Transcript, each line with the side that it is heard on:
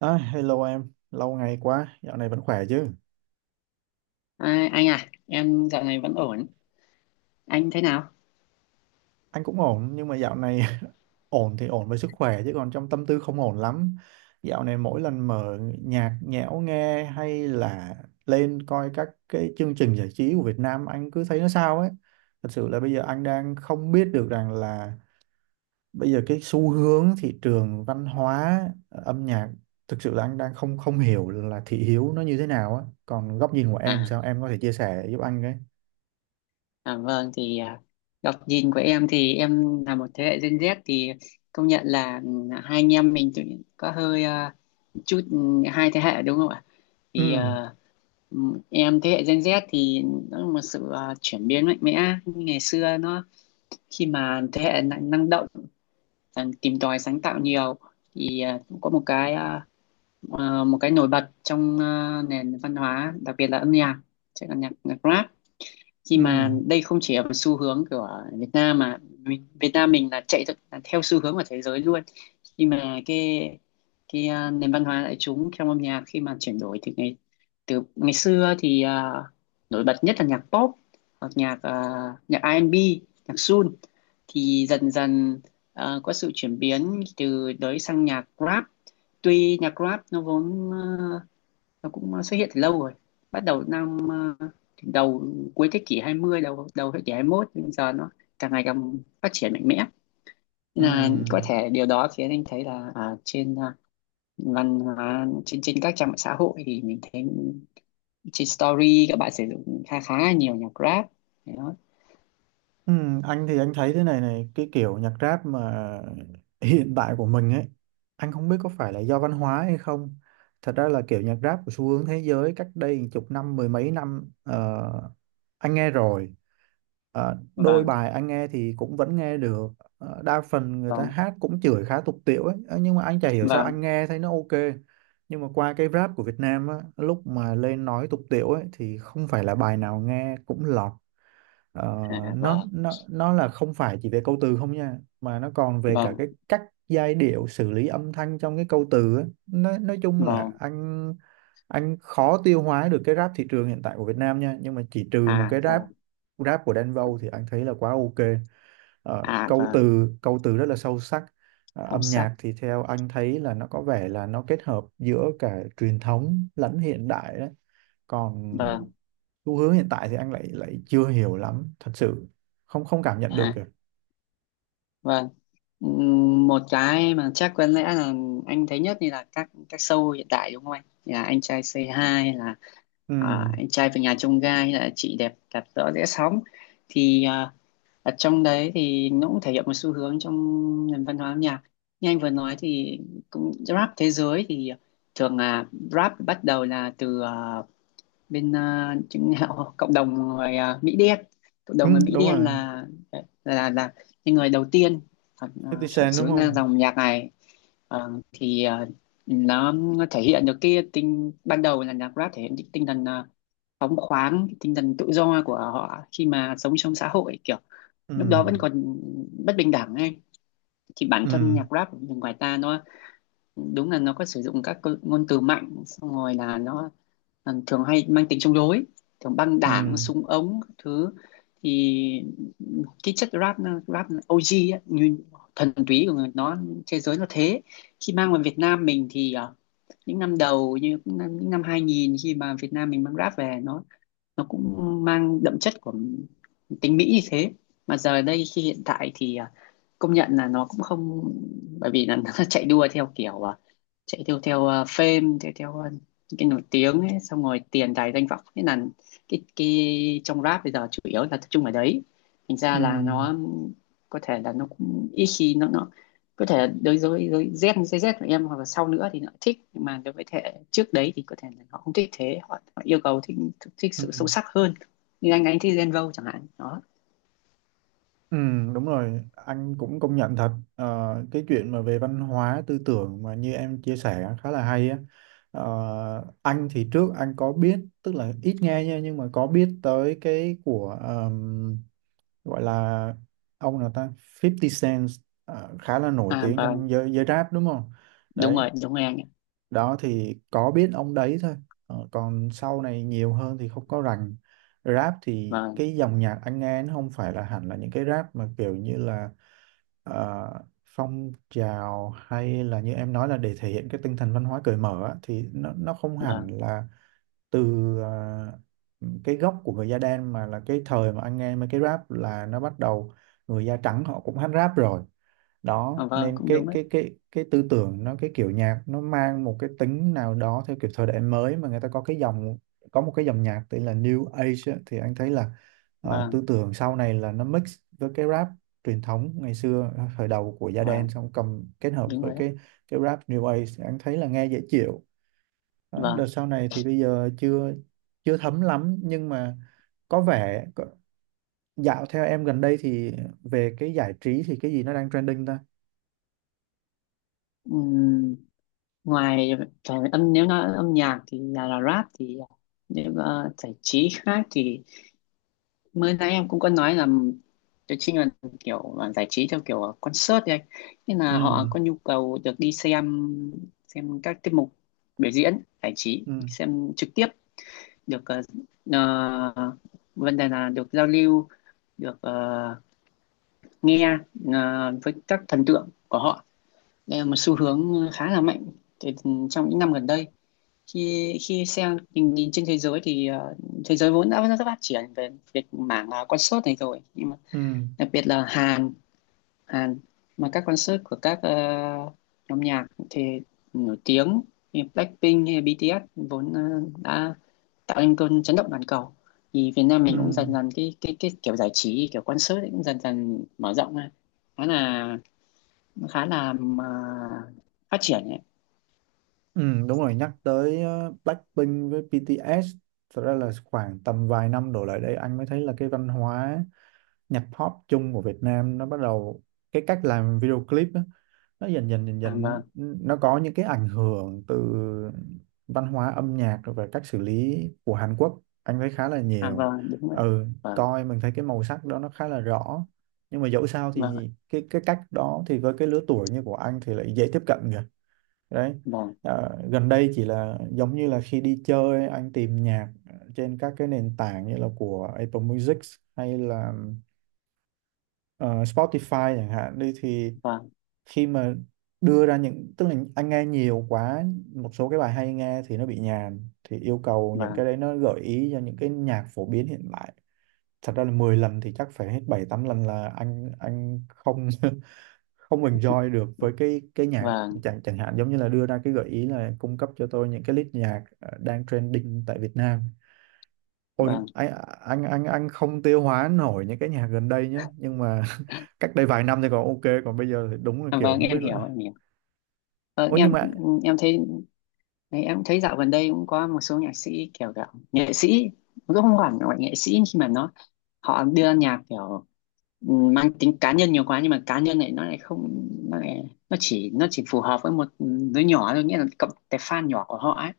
right: À, hello em, lâu ngày quá, dạo này vẫn khỏe chứ?
left: Anh à, em dạo này vẫn ổn. Anh thế nào?
right: Anh cũng ổn, nhưng mà dạo này ổn thì ổn với sức khỏe chứ còn trong tâm tư không ổn lắm. Dạo này mỗi lần mở nhạc nhẽo nghe hay là lên coi các cái chương trình giải trí của Việt Nam anh cứ thấy nó sao ấy. Thật sự là bây giờ anh đang không biết được rằng là bây giờ cái xu hướng thị trường văn hóa, âm nhạc, thực sự là anh đang không không hiểu là thị hiếu nó như thế nào á. Còn góc nhìn của em
left: À,
right: sao em có thể chia sẻ giúp anh cái?
left: à vâng thì à, Góc nhìn của em thì em là một thế hệ Gen Z thì công nhận là hai anh em mình có hơi chút hai thế hệ đúng không ạ? Thì
right: Ừ,
left: à, ừ, em thế hệ Gen Z thì nó là một sự chuyển biến mạnh mẽ. Như ngày xưa nó khi mà thế hệ năng năng động, tìm tòi sáng tạo nhiều thì cũng có một cái một cái nổi bật trong nền văn hóa, đặc biệt là âm nhạc, chắc là nhạc nhạc rap. Khi
right: ừ.
left: mà đây không chỉ là một xu hướng của Việt Nam mà Việt Nam mình là chạy là theo xu hướng của thế giới luôn. Khi mà cái nền văn hóa đại chúng trong âm nhạc khi mà chuyển đổi từ ngày xưa thì nổi bật nhất là nhạc pop hoặc nhạc R&B, nhạc soul, thì dần dần có sự chuyển biến từ đấy sang nhạc rap. Tuy nhạc rap nó vốn nó cũng xuất hiện từ lâu rồi, bắt đầu năm ờ, đầu cuối thế kỷ 20, đầu đầu thế kỷ 21, nhưng giờ nó càng ngày càng phát triển mạnh mẽ. Nên là có
right: Ừ.
left: thể điều đó khiến anh thấy là văn hóa trên trên các trang mạng xã hội thì mình thấy trên story các bạn sử dụng khá khá là nhiều nhạc rap. Đấy đó.
right: Ừ. Anh thì anh thấy thế này này, cái kiểu nhạc rap mà hiện tại của mình ấy, anh không biết có phải là do văn hóa hay không, thật ra là kiểu nhạc rap của xu hướng thế giới cách đây chục năm mười mấy năm anh nghe rồi. Đôi
left: Vâng
right: bài anh nghe thì cũng vẫn nghe được. Đa phần người ta
left: vâng
right: hát cũng chửi khá tục tĩu ấy. Ờ, nhưng mà anh chả hiểu sao
left: vâng
right: anh nghe thấy nó ok, nhưng mà qua cái rap của Việt Nam á, lúc mà lên nói tục tĩu ấy thì không phải là bài nào nghe cũng lọt. Ờ,
left: à,
right: nó
left: vâng
right: nó nó là không phải chỉ về câu từ không nha, mà nó còn về cả
left: vâng
right: cái cách giai điệu xử lý âm thanh trong cái câu từ á. Nói chung là
left: vâng
right: anh khó tiêu hóa được cái rap thị trường hiện tại của Việt Nam nha, nhưng mà chỉ trừ một
left: à
right: cái rap,
left: vâng
right: rap của Đen Vâu thì anh thấy là quá ok.
left: à
right: Câu
left: vâng
right: từ câu từ rất là sâu sắc.
left: Không
right: Âm
left: sắc.
right: nhạc thì theo anh thấy là nó có vẻ là nó kết hợp giữa cả truyền thống lẫn hiện đại đấy, còn
left: vâng
right: xu hướng hiện tại thì anh lại lại chưa hiểu lắm thật sự, không không cảm nhận được
left: à
right: kìa.
left: vâng Một cái mà chắc có lẽ là anh thấy nhất thì là các show hiện tại đúng không anh? Thì là Anh Trai Say Hi hay là
right: Ừ,
left: Anh Trai về nhà chông Gai hay là Chị Đẹp Đạp rõ rẽ Sóng, thì ở trong đấy thì nó cũng thể hiện một xu hướng trong nền văn hóa âm nhạc. Như anh vừa nói thì cũng rap thế giới thì thường là rap bắt đầu là từ chứng cộng đồng Mỹ đen. Cộng đồng
right: ừ
left: người Mỹ
right: đúng rồi,
left: đen là là những người đầu tiên à,
right: 50
left: khởi
right: Cent đúng
left: xướng ra
right: không?
left: dòng nhạc này. Ờ, thì ờ, nó thể hiện được cái tinh ban đầu là nhạc rap, thể hiện cái tinh thần phóng khoáng, cái tinh thần tự do của họ khi mà sống trong xã hội kiểu
right: Ừ,
left: lúc đó vẫn còn bất bình đẳng ấy. Thì bản thân
right: ừ,
left: nhạc rap của người ngoài ta nó đúng là nó có sử dụng các ngôn từ mạnh, xong rồi là nó thường hay mang tính chống đối, thường băng
right: ừ,
left: đảng, súng ống các thứ. Thì cái chất rap rap OG á, như thần túy của người nó, thế giới nó thế. Khi mang vào Việt Nam mình thì những năm đầu như những năm 2000, khi mà Việt Nam mình mang rap về nó cũng mang đậm chất của tính Mỹ như thế. Mà giờ đây khi hiện tại thì công nhận là nó cũng không, bởi vì là nó chạy đua theo kiểu chạy theo theo fame, theo theo những cái nổi tiếng ấy, xong rồi tiền tài danh vọng, thế là cái trong rap bây giờ chủ yếu là tập trung ở đấy. Thành ra
right: ừ,
left: là nó có thể là nó cũng ít khi nó có thể là đối với Gen Z của em hoặc là sau nữa thì nó thích, nhưng mà đối với thế hệ trước đấy thì có thể là họ không thích. Họ yêu cầu thích thích
right: ừ,
left: sự sâu sắc hơn, như anh thích Gen Vogue chẳng hạn đó.
right: ừ đúng rồi, anh cũng công nhận thật. Cái chuyện mà về văn hóa tư tưởng mà như em chia sẻ khá là hay á. Anh thì trước anh có biết, tức là ít nghe nha, nhưng mà có biết tới cái của, gọi là, ông nào ta, 50 Cent à, khá là nổi
left: À
right: tiếng
left: vâng,
right: trong giới giới rap đúng không?
left: đúng
right: Đấy
left: rồi, đúng rồi anh ạ.
right: đó, thì có biết ông đấy thôi. Còn sau này nhiều hơn thì không có rành. Rap thì
left: Vâng,
right: cái dòng nhạc anh nghe nó không phải là hẳn là những cái rap mà kiểu như là ờ, phong trào, hay là như em nói là để thể hiện cái tinh thần văn hóa cởi mở á, thì nó không hẳn
left: vâng.
right: là từ cái gốc của người da đen, mà là cái thời mà anh nghe mấy cái rap là nó bắt đầu, người da trắng họ cũng hát rap rồi.
left: à,
right: Đó
left: vâng
right: nên
left: cũng đúng
right: cái
left: đấy.
right: cái cái cái tư tưởng nó, cái kiểu nhạc nó mang một cái tính nào đó theo kiểu thời đại mới, mà người ta có cái dòng, có một cái dòng nhạc tên là New Age á, thì anh thấy là
left: Vâng.
right: tư tưởng sau này là nó mix với cái rap truyền thống ngày xưa, thời đầu của da đen,
left: Vâng,
right: xong cầm kết hợp
left: đúng
right: với
left: rồi đấy.
right: cái rap New Age, anh thấy là nghe dễ chịu. Đó, đợt
left: Vâng.
right: sau này thì bây giờ chưa chưa thấm lắm, nhưng mà có vẻ dạo theo em gần đây thì về cái giải trí thì cái gì nó đang trending ta?
left: Ừm, ngoài phải âm nếu nói âm nhạc thì là rap thì nếu mà giải trí khác thì mới nãy em cũng có nói là tôi chính là kiểu là giải trí theo kiểu concert ấy. Nên
right: Ừ,
left: là họ có nhu cầu được đi xem các tiết mục biểu diễn giải trí,
right: ừ,
left: xem trực tiếp được ờ, vấn đề là được giao lưu, được nghe với các thần tượng của họ. Đây là một xu hướng khá là mạnh từ trong những năm gần đây. Khi khi xem tình nhìn trên thế giới thì thế giới vốn đã rất phát triển về việc mảng concert này rồi, nhưng mà
right: ừ,
left: đặc biệt là Hàn Hàn, mà các concert của nhóm nhạc thì nổi tiếng như Blackpink hay BTS vốn đã tạo nên cơn chấn động toàn cầu, thì Việt Nam
right: ừ,
left: mình cũng dần dần cái kiểu giải trí kiểu concert ấy cũng dần dần mở rộng ra, khá là khá là mà phát triển ấy.
right: ừ đúng rồi, nhắc tới Blackpink với BTS, thật ra là khoảng tầm vài năm đổ lại đây anh mới thấy là cái văn hóa nhạc pop chung của Việt Nam nó bắt đầu, cái cách làm video clip á, nó dần dần dần
left: À,
right: dần
left: vâng
right: nó có những cái ảnh hưởng từ văn hóa âm nhạc rồi về cách xử lý của Hàn Quốc, anh thấy khá là
left: à,
right: nhiều.
left: vâng đúng rồi ạ.
right: Ừ,
left: Vâng.
right: coi mình thấy cái màu sắc đó nó khá là rõ, nhưng mà dẫu sao
left: Vâng ạ.
right: thì cái cách đó thì với cái lứa tuổi như của anh thì lại dễ tiếp cận kìa. Đấy,
left: vâng
right: Gần đây chỉ là giống như là khi đi chơi anh tìm nhạc trên các cái nền tảng như là của Apple Music hay là ờ, Spotify chẳng hạn đi, thì
left: vâng
right: khi mà đưa ra những, tức là anh nghe nhiều quá, một số cái bài hay nghe thì nó bị nhàm, thì yêu cầu những
left: vâng
right: cái đấy nó gợi ý cho những cái nhạc phổ biến hiện tại, thật ra là 10 lần thì chắc phải hết 7 8 lần là anh không không enjoy được với cái nhạc.
left: vâng
right: Chẳng chẳng hạn giống như là đưa ra cái gợi ý là cung cấp cho tôi những cái list nhạc đang trending tại Việt Nam. Ôi,
left: vâng
right: anh không tiêu hóa nổi những cái nhạc gần đây nhá, nhưng mà cách đây vài năm thì còn ok, còn bây giờ thì đúng là
left: À,
right: kiểu
left: vâng,
right: không
left: em
right: biết
left: hiểu,
right: là,
left: em hiểu. ờ,
right: ôi nhưng
left: em
right: mà,
left: em thấy, em thấy dạo gần đây cũng có một số nhạc sĩ kiểu kiểu nghệ sĩ, cũng không hẳn gọi nghệ sĩ, nhưng mà nó họ đưa nhạc kiểu mang tính cá nhân nhiều quá, nhưng mà cá nhân này nó lại không, nó chỉ, phù hợp với một đứa nhỏ thôi, nghĩa là cộng cái fan nhỏ của họ ấy.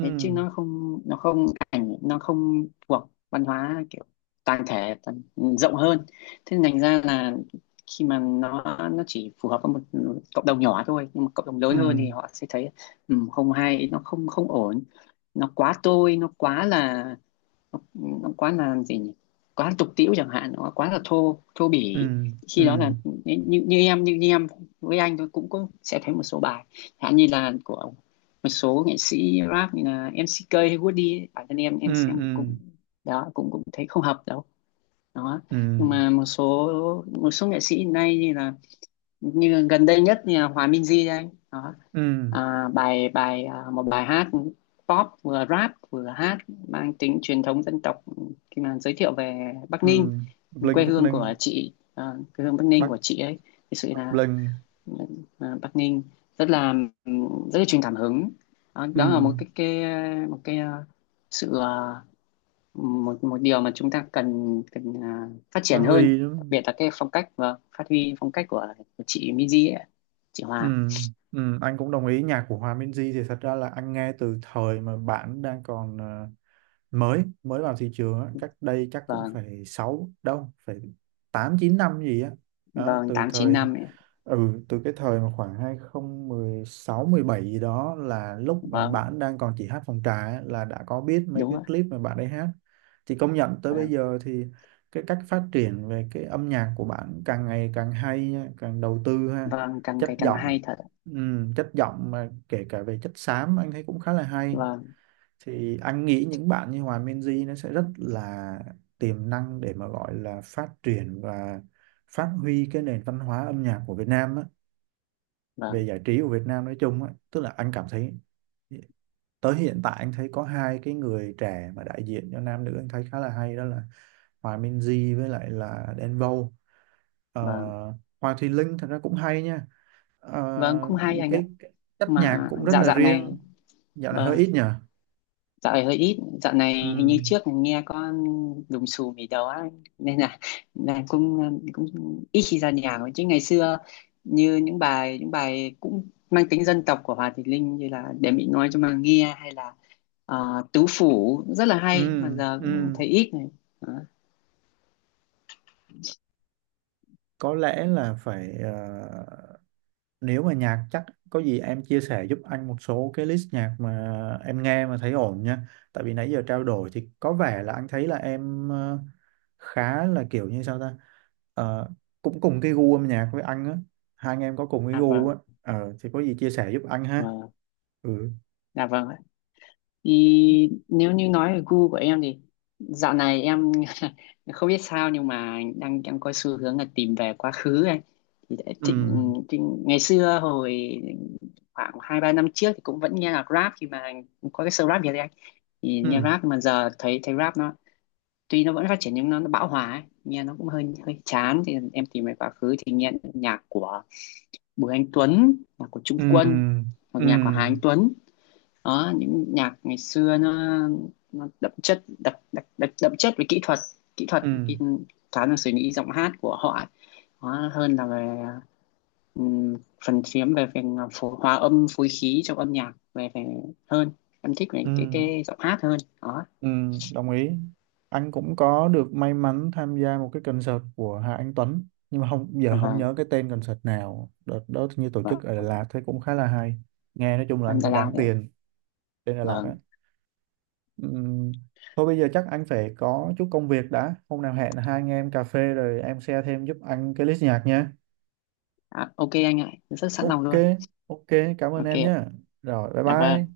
left: Thế chứ nó không, nó không ảnh nó không thuộc văn hóa kiểu toàn thể, rộng hơn. Thế nên thành ra là khi mà nó chỉ phù hợp với một cộng đồng nhỏ thôi, nhưng mà cộng đồng
right: ừ,
left: lớn hơn thì họ sẽ thấy không hay, nó không không ổn, nó quá tôi nó quá là nó quá là gì nhỉ, quá tục tĩu chẳng hạn, nó quá là thô thô
right: ừ,
left: bỉ.
right: ừ,
left: Khi đó là như em với anh tôi cũng có sẽ thấy một số bài chẳng hạn như là của một số nghệ sĩ rap như là MCK hay Woody ấy, bản thân em
right: ừ,
left: em xem cũng
right: ừ,
left: đó, cũng cũng thấy không hợp đâu đó.
right: ừ,
left: Nhưng mà một số nghệ sĩ hiện nay như là như gần đây nhất như là Hòa Minzy đây đó.
right: ừ,
left: À, bài Bài một bài hát pop, vừa rap vừa hát, mang tính truyền thống dân tộc, khi mà giới thiệu về Bắc Ninh,
right: ừ
left: quê
right: Blink Bắc
left: hương
right: Ninh,
left: của quê hương Bắc Ninh
right: Bắc,
left: của chị ấy. Thực sự
right: Bắc
left: là
right: Blink,
left: ừ, Bắc Ninh rất là ừ, rất là truyền cảm hứng. Đó,
right: ừ,
left: đó là cái một cái à, sự một một điều mà chúng ta cần cần à, phát
right: Phát
left: triển hơn,
right: Huy,
left: đặc
right: đúng.
left: biệt là cái phong cách và phát huy phong cách của chị Miji ấy, chị
right: Ừ,
left: Hòa.
right: ừ anh cũng đồng ý, nhạc của Hòa Minzy thì thật ra là anh nghe từ thời mà bạn đang còn mới mới vào thị trường á, cách đây chắc cũng
left: Vâng.
right: phải sáu, đâu phải 8 9 năm gì á. Đó.
left: Vâng,
right: Từ
left: tám chín
right: thời,
left: năm.
right: ừ từ cái thời mà khoảng 2016 2017 gì đó, là lúc mà
left: Vâng,
right: bạn đang còn chỉ hát phòng trà á, là đã có biết mấy
left: đúng
right: cái
left: rồi.
right: clip mà bạn ấy hát. Thì công nhận tới bây
left: Vâng.
right: giờ thì cái cách phát triển về cái âm nhạc của bạn càng ngày càng hay nha, càng đầu tư ha.
left: Vâng, càng
right: Chất
left: ngày càng
right: giọng,
left: hay thật ạ.
right: ừ, chất giọng mà kể cả về chất xám anh thấy cũng khá là hay.
left: Vâng.
right: Thì anh nghĩ những bạn như Hòa Minzy nó sẽ rất là tiềm năng để mà gọi là phát triển và phát huy cái nền văn hóa âm nhạc của Việt Nam á, về
left: Vâng.
right: giải trí của Việt Nam nói chung á, tức là anh cảm thấy tới hiện tại anh thấy có hai cái người trẻ mà đại diện cho nam nữ anh thấy khá là hay, đó là Hòa Minzy với lại là Đen Vâu. Ờ,
left: Vâng.
right: Hoàng Thùy Linh thật ra cũng hay nha. Ờ,
left: Vâng, cũng hay anh ạ.
right: cái chất nhạc
left: Mà
right: cũng rất
left: dạo
right: là
left: dạo
right: riêng.
left: này.
right: Dạo này hơi
left: Vâng,
right: ít nhở.
left: dạo này hơi ít, dạo này hình như
right: Ừ,
left: trước nghe con đùng xù mì đầu á, nên là cũng cũng ít khi ra nhà thôi, chứ ngày xưa như những bài cũng mang tính dân tộc của Hòa Thị Linh như là Để mình nói Cho Mà Nghe hay là Tứ Phủ rất là
right: ừ,
left: hay, mà giờ cũng
right: ừ
left: thấy ít này. Đó.
right: có lẽ là phải, nếu mà nhạc chắc, có gì em chia sẻ giúp anh một số cái list nhạc mà em nghe mà thấy ổn nha, tại vì nãy giờ trao đổi thì có vẻ là anh thấy là em khá là kiểu như sao ta. Ờ, Cũng cùng cái gu âm nhạc với anh á, hai anh em có cùng cái
left: À
right: gu
left: vâng.
right: á. Thì có gì chia sẻ giúp anh ha.
left: Vâng.
right: Ừ,
left: À vâng. Thì nếu như nói về gu của em thì dạo này em không biết sao nhưng mà đang đang có xu hướng là tìm về quá khứ ấy. Thì đã
right: ừ,
left: thịnh, thịnh, Ngày xưa hồi khoảng 2 3 năm trước thì cũng vẫn nghe nhạc rap khi mà có cái show Rap Việt ấy anh. Thì nghe
right: ừ,
left: rap mà giờ thấy thấy rap nó tuy nó vẫn phát triển nhưng nó bão hòa ấy. Nghe nó cũng hơi hơi chán, thì em tìm về quá khứ thì nghe nhạc của Bùi Anh Tuấn, nhạc của Trung
right: ừ,
left: Quân hoặc
right: ừ,
left: nhạc của Hà Anh Tuấn. Đó, những nhạc ngày xưa nó đậm chất đậm chất về kỹ thuật, kỹ thuật
right: ừ,
left: cái khá là suy nghĩ giọng hát của họ đó, hơn là về ừm, phần chiếm về phần phổ, hòa âm phối khí trong âm nhạc về về hơn. Em thích về
right: ừ.
left: cái giọng hát hơn đó.
right: Ừ, đồng ý. Anh cũng có được may mắn tham gia một cái concert của Hà Anh Tuấn, nhưng mà không, giờ không
left: Vâng.
right: nhớ cái tên concert nào, đợt đó như tổ chức ở Đà
left: Vâng,
right: Lạt thấy cũng khá là hay, nghe nói chung là
left: hơn
right: anh
left: Đà
right: thấy
left: Lạt
right: đáng
left: đấy.
right: tiền. Tên Đà Lạt á.
left: Vâng.
right: Ừm, thôi bây giờ chắc anh phải có chút công việc đã, hôm nào hẹn hai anh em cà phê rồi em share thêm giúp anh cái list nhạc nha.
left: À, ok anh ạ, em rất sẵn lòng
right: Ok.
left: luôn.
right: Ok, cảm ơn
left: Ok
right: em
left: ạ.
right: nhé. Rồi bye
left: Dạ vâng,
right: bye.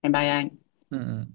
left: em bye anh.
right: Ừ. Ừ.